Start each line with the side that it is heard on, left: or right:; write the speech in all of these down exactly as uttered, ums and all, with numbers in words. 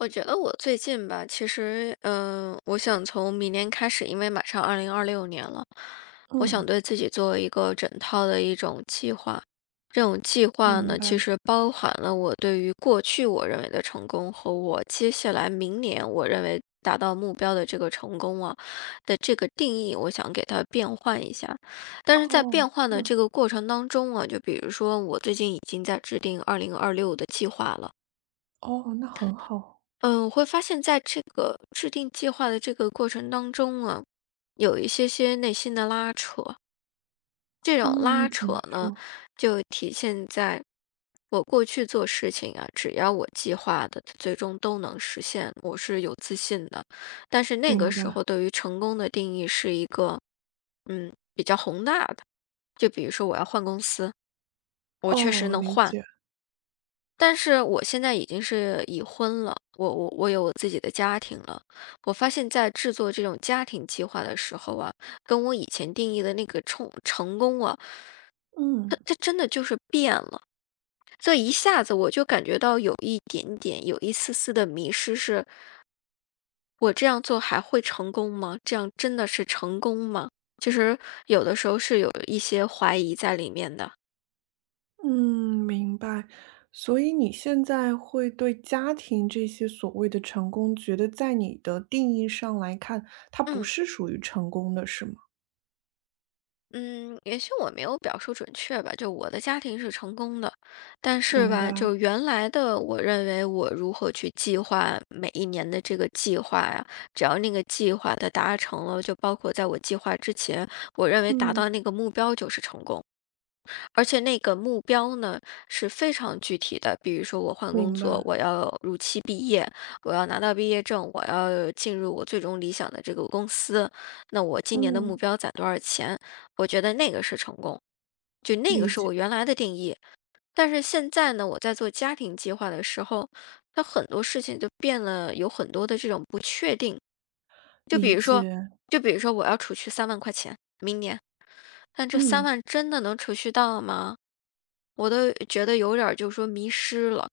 left: 我觉得我最近吧，其实，嗯、我想从明年开始，因为马上二零二六年了，我想
right: 嗯，
left: 对自己做一个整套的一种计划。这种计划
right: 明
left: 呢，
right: 白。
left: 其实包含了我对于过去我认为的成功和我接下来明年我认为达到目标的这个成功啊的这个定义，我想给它变换一下。但是在
right: 哦，
left: 变换
right: 这
left: 的
right: 样，
left: 这个过程当中啊，就比如说我最近已经在制定二零二六的计划了。
right: 哦，那很好。
left: 嗯，我会发现在这个制定计划的这个过程当中啊，有一些些内心的拉扯。这种
right: 嗯，
left: 拉
right: 怎么
left: 扯呢，
right: 说？
left: 就体现在我过去做事情啊，只要我计划的，最终都能实现，我是有自信的。但是那个
right: 明
left: 时
right: 白。
left: 候，对于成功的定义是一个，嗯，比较宏大的。就比如说我要换公司，我确实
right: 哦，
left: 能
right: 理
left: 换，
right: 解。
left: 但是我现在已经是已婚了，我我我有我自己的家庭了。我发现在制作这种家庭计划的时候啊，跟我以前定义的那个冲成功啊，
right: 嗯
left: 它它真的就是变了。这一下子我就感觉到有一点点，有一丝丝的迷失是，我这样做还会成功吗？这样真的是成功吗？其实有的时候是有一些怀疑在里面的。
right: 嗯，明白。所以你现在会对家庭这些所谓的成功，觉得在你的定义上来看，它不
left: 嗯。
right: 是属于成功的，是吗？
left: 嗯，也许我没有表述准确吧，就我的家庭是成功的，但是
right: 明
left: 吧，
right: 白。
left: 就原来的我认为我如何去计划每一年的这个计划呀，只要那个计划它达成了，就包括在我计划之前，我认为达
right: 嗯，
left: 到那个目标就是成功。而且那个目标呢是非常具体的，比如说我换工
right: 明
left: 作，
right: 白。
left: 我要如期毕业，我要拿到毕业证，我要进入我最终理想的这个公司，那我今年的目
right: 嗯，
left: 标攒多少钱？我觉得那个是成功，就那个
right: 理
left: 是
right: 解
left: 我原来的定义。但是现在呢，我在做家庭计划的时候，它很多事情就变了，有很多的这种不确定。就
right: 理
left: 比如说，
right: 解。
left: 就比如说我要储蓄三万块钱，明年，但这三
right: 嗯，
left: 万真的能储蓄到吗？我都觉得有点儿就是说迷失了，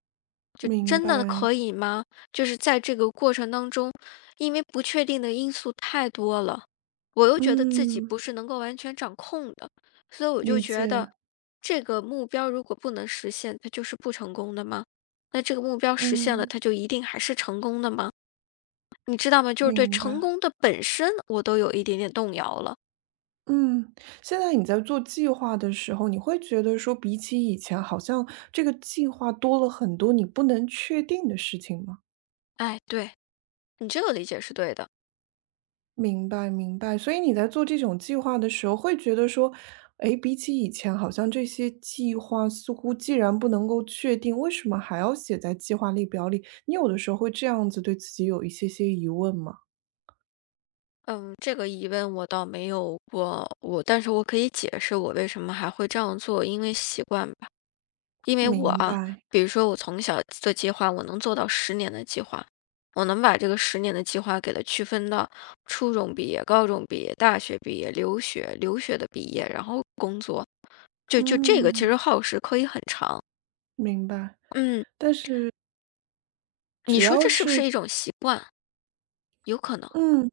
left: 就
right: 明
left: 真的
right: 白。
left: 可以吗？就是在这个过程当中，因为不确定的因素太多了，我又觉得自己
right: 嗯，
left: 不是能够完全掌控的，所以我就
right: 理
left: 觉
right: 解。
left: 得这个目标如果不能实现，它就是不成功的吗？那这个目标实现了，
right: 嗯，
left: 它就一定还是成功的吗？你知道吗？就是对
right: 明白。
left: 成功的本身，我都有一点点动摇了。
right: 嗯，现在你在做计划的时候，你会觉得说比起以前，好像这个计划多了很多你不能确定的事情吗？
left: 哎，对，你这个理解是对的。
right: 明白明白，所以你在做这种计划的时候，会觉得说，诶，比起以前，好像这些计划似乎既然不能够确定，为什么还要写在计划列表里？你有的时候会这样子对自己有一些些疑问吗？
left: 嗯，这个疑问我倒没有过，我但是我可以解释我为什么还会这样做，因为习惯吧。因为我
right: 明
left: 啊，
right: 白，
left: 比如说我从小做计划，我能做到十年的计划，我能把这个十年的计划给它区分到初中毕业、高中毕业、大学毕业、留学、留学的毕业，然后工作，就就这个其
right: 嗯，
left: 实耗时可以很长。
right: 明白，
left: 嗯，你
right: 只
left: 说
right: 要
left: 这是不
right: 是
left: 是一种习惯？有可能。
right: 嗯。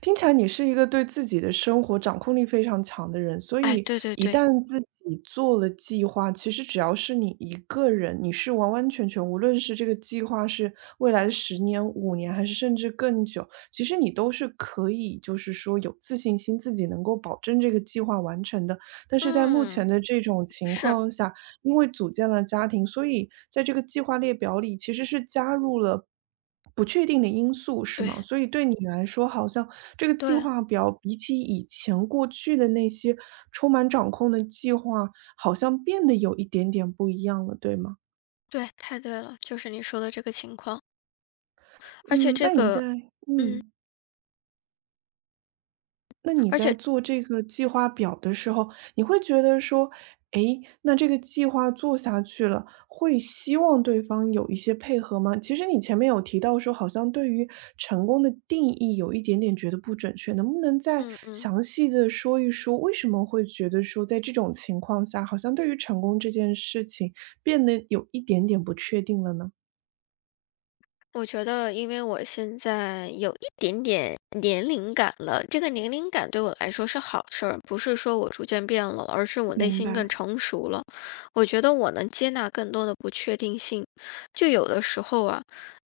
right: 听起来你是一个对自己的生活掌控力非常强的人，所
left: 哎，
right: 以
left: 对对
right: 一
left: 对，
right: 旦自己做了计划，其实只要是你一个人，你是完完全全，无论是这个计划是未来的十年、五年，还是甚至更久，其实你都是可以，就是说有自信心，自己能够保证这个计划完成的。但是在目
left: 嗯，
right: 前的这种情
left: 是，
right: 况下，因为组建了家庭，所以在这个计划列表里其实是加入了不确定的因素，是吗？
left: 对
right: 所以对你来说，好像这个计
left: 对。
right: 划表比起以前过去的那些充满掌控的计划，好像变得有一点点不一样了，对吗？
left: 对，太对了，就是你说的这个情况，而且
right: 嗯，
left: 这
right: 那你在
left: 个嗯，
right: 嗯。那你
left: 而
right: 在
left: 且
right: 做这个计划表的时候，你会觉得说，诶，那这个计划做下去了，会希望对方有一些配合吗？其实你前面有提到说，好像对于成功的定义有一点点觉得不准确，能不能再
left: 嗯嗯。
right: 详细的说一说，为什么会觉得说，在这种情况下，好像对于成功这件事情变得有一点点不确定了呢？
left: 我觉得，因为我现在有一点点年龄感了，这个年龄感对我来说是好事儿，不是说我逐渐变了，而是我内
right: 明
left: 心
right: 白，
left: 更成熟了。我觉得我能接纳更多的不确定性。就有的时候啊，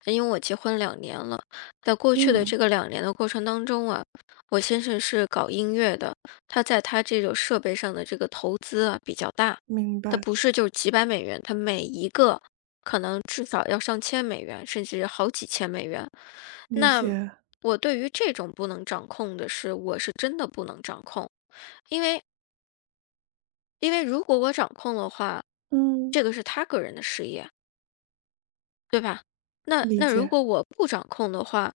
left: 因为我结婚两年了，在过去的这
right: 嗯。
left: 个两年的过程当中啊，我先生是搞音乐的，他在他这种设备上的这个投资啊比较大，
right: 明
left: 他
right: 白，
left: 不是就是几百美元，他每一个。可能至少要上千美元，甚至好几千美元。
right: 理
left: 那
right: 解，
left: 我对于这种不能掌控的事，我是真的不能掌控，因为因为如果我掌控的话，
right: 嗯，
left: 这个是他个人的事业，对吧？那
right: 理
left: 那如
right: 解，
left: 果我不掌控的话，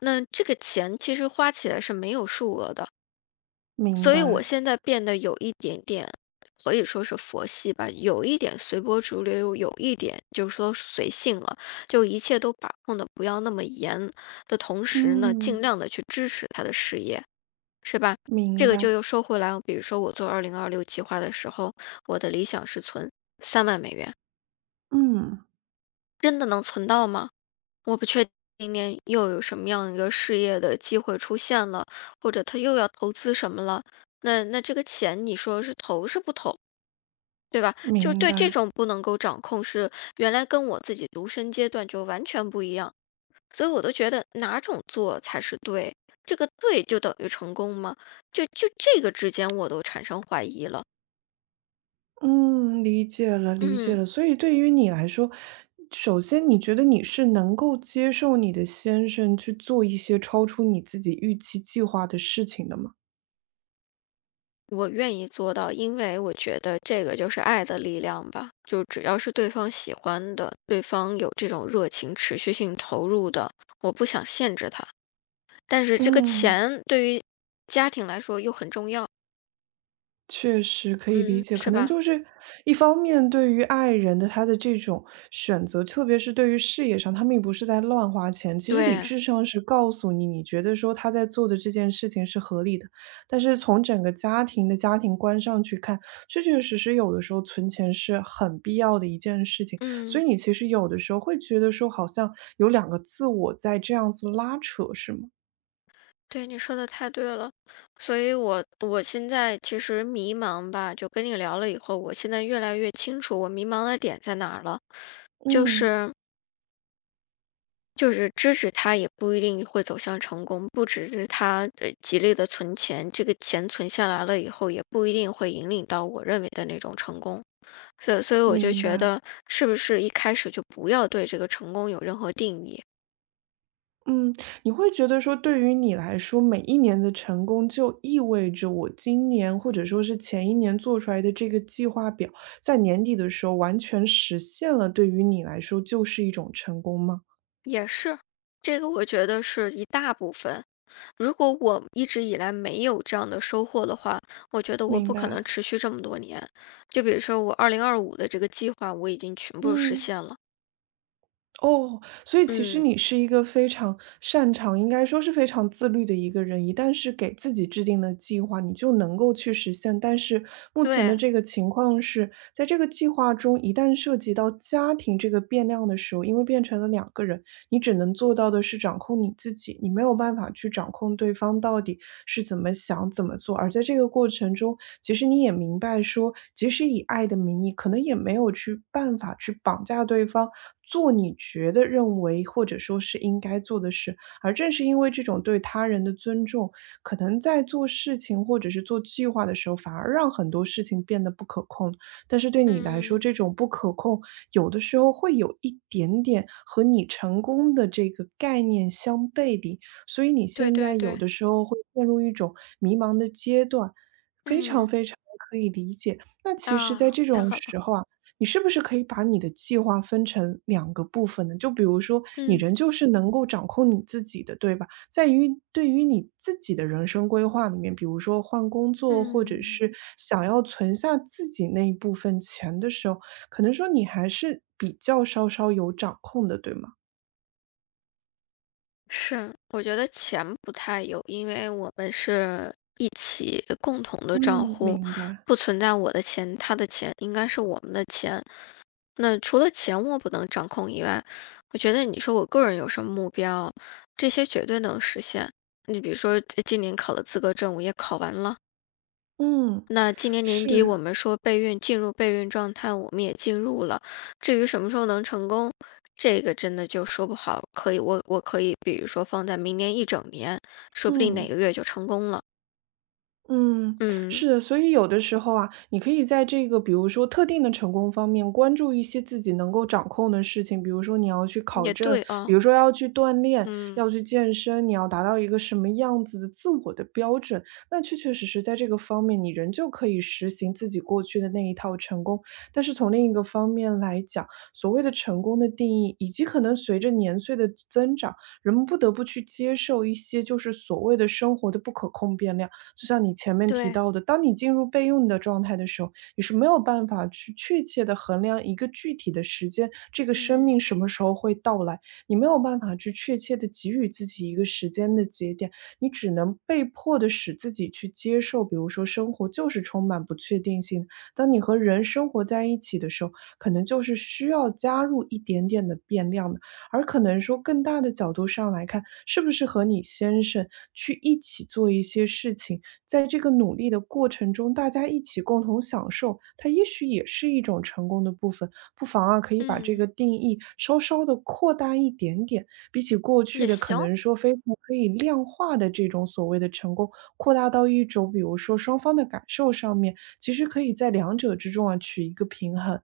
left: 那这个钱其实花起来是没有数额的。
right: 明
left: 所以我
right: 白。
left: 现在变得有一点点，可以说是佛系吧，有一点随波逐流，有一点就是说随性了，就一切都把控的不要那么严的同时呢，尽
right: 嗯，
left: 量的去支持他的事业，是吧？这
right: 明
left: 个就
right: 白，
left: 又说回来，比如说我做二零二六计划的时候，我的理想是存三万美元，
right: 嗯，
left: 真的能存到吗？我不确定明年又有什么样一个事业的机会出现了，或者他又要投资什么了。那那这个钱你说是投是不投，对吧？就
right: 明
left: 对这
right: 白，
left: 种不能够掌控是原来跟我自己独身阶段就完全不一样，所以我都觉得哪种做才是对，这个对就等于成功吗？就就这个之间我都产生怀疑了。
right: 嗯，理解了，理解
left: 嗯。
right: 了。所以对于你来说，首先你觉得你是能够接受你的先生去做一些超出你自己预期计划的事情的吗？
left: 我愿意做到，因为我觉得这个就是爱的力量吧。就只要是对方喜欢的，对方有这种热情、持续性投入的，我不想限制他。但是这个
right: 嗯。
left: 钱对于家庭来说又很重要，
right: 确实可以理
left: 嗯，
right: 解，可
left: 是
right: 能
left: 吧？
right: 就是一方面对于爱人的他的这种选择，特别是对于事业上，他并不是在乱花钱。其实理
left: 对，
right: 智上是告诉你，你觉得说他在做的这件事情是合理的，但是从整个家庭的家庭观上去看，确确实实有的时候存钱是很必要的一件事情。所
left: 嗯，
right: 以你其实有的时候会觉得说，好像有两个自我在这样子拉扯，是吗？
left: 对，你说的太对了。所以我我现在其实迷茫吧，就跟你聊了以后，我现在越来越清楚我迷茫的点在哪儿了，就
right: 嗯，
left: 是就是支持他也不一定会走向成功，不只是他呃极力的存钱，这个钱存下来了以后，也不一定会引领到我认为的那种成功。所以所以我就
right: 明
left: 觉
right: 白。
left: 得，是不是一开始就不要对这个成功有任何定义？
right: 嗯，你会觉得说，对于你来说，每一年的成功就意味着我今年或者说是前一年做出来的这个计划表，在年底的时候完全实现了，对于你来说就是一种成功吗？
left: 也是，这个我觉得是一大部分。如果我一直以来没有这样的收获的话，我觉得我
right: 明
left: 不可
right: 白。
left: 能持续这么多年。就比如说我二零二五的这个计划，我已经全部实
right: 嗯，
left: 现了。
right: 哦，所以其实
left: 嗯，
right: 你是一个非常擅长，应该说是非常自律的一个人。一旦是给自己制定了计划，你就能够去实现。但是目前的
left: 对，
right: 这个情况是，在这个计划中，一旦涉及到家庭这个变量的时候，因为变成了两个人，你只能做到的是掌控你自己，你没有办法去掌控对方到底是怎么想、怎么做。而在这个过程中，其实你也明白说，即使以爱的名义，可能也没有去办法去绑架对方。做你觉得认为或者说是应该做的事，而正是因为这种对他人的尊重，可能在做事情或者是做计划的时候，反而让很多事情变得不可控。但是对你来说，
left: 嗯。
right: 这种不可控，有的时候会有一点点和你成功的这个概念相背离，所以你
left: 对
right: 现
left: 对
right: 在有
left: 对，
right: 的时候会陷入一种迷茫的阶段，非常
left: 嗯，
right: 非常可以理解。那其实，在
left: 啊，
right: 这
left: 太
right: 种
left: 好了，
right: 时候啊，你是不是可以把你的计划分成两个部分呢？就比如说，你
left: 嗯
right: 仍旧是能够掌控你自己的，对吧？在于对于你自己的人生规划里面，比如说换工作，或者
left: 嗯，
right: 是想要存下自己那一部分钱的时候，可能说你还是比较稍稍有掌控的，对吗？
left: 是，我觉得钱不太有，因为我们是一起共同的账
right: 嗯，
left: 户，
right: 明白。
left: 不存在我的钱，他的钱，应该是我们的钱。那除了钱我不能掌控以外，我觉得你说我个人有什么目标，这些绝对能实现。你比如说，呃今年考的资格证我也考完了，
right: 嗯，
left: 那今年年底
right: 是，
left: 我们说备孕进入备孕状态，我们也进入了。至于什么时候能成功，这个真的就说不好。可以，我我可以，比如说放在明年一整年，说不定哪
right: 嗯。
left: 个月就成功了。
right: 嗯，
left: 嗯，
right: 是的，所以有的时候啊，你可以在这个比如说特定的成功方面，关注一些自己能够掌控的事情，比如说你要去考
left: 也
right: 证，
left: 对
right: 比
left: 啊，
right: 如说要去锻炼，
left: 嗯，
right: 要去健身，你要达到一个什么样子的自我的标准，那确确实实在这个方面，你仍旧可以实行自己过去的那一套成功。但是从另一个方面来讲，所谓的成功的定义，以及可能随着年岁的增长，人们不得不去接受一些就是所谓的生活的不可控变量。就像你前面提
left: 对，
right: 到的，当你进入备用的状态的时候，你是没有办法去确切的衡量一个具体的时间，这个生
left: 嗯
right: 命什么时候会到来，你没有办法去确切的给予自己一个时间的节点，你只能被迫的使自己去接受，比如说生活就是充满不确定性的。当你和人生活在一起的时候，可能就是需要加入一点点的变量的，而可能说更大的角度上来看，是不是和你先生去一起做一些事情。在这个努力的过程中，大家一起共同享受，它也许也是一种成功的部分。不妨啊，可以把这
left: 嗯，
right: 个定义稍稍的扩大一点点，比起过去
left: 也
right: 的可
left: 行，
right: 能说非常可以量化的这种所谓的成功，扩大到一种比如说双方的感受上面，其实可以在两者之中啊取一个平衡。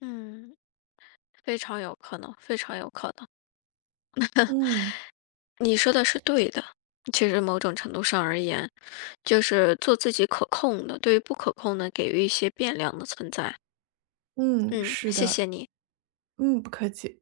left: 嗯，非常有可能，非常有可能。
right: 嗯
left: 你说的是对的。其实某种程度上而言，就是做自己可控的，对于不可控的给予一些变量的存在。
right: 嗯，
left: 嗯，
right: 是
left: 谢谢
right: 的，
left: 你。
right: 嗯，不客气。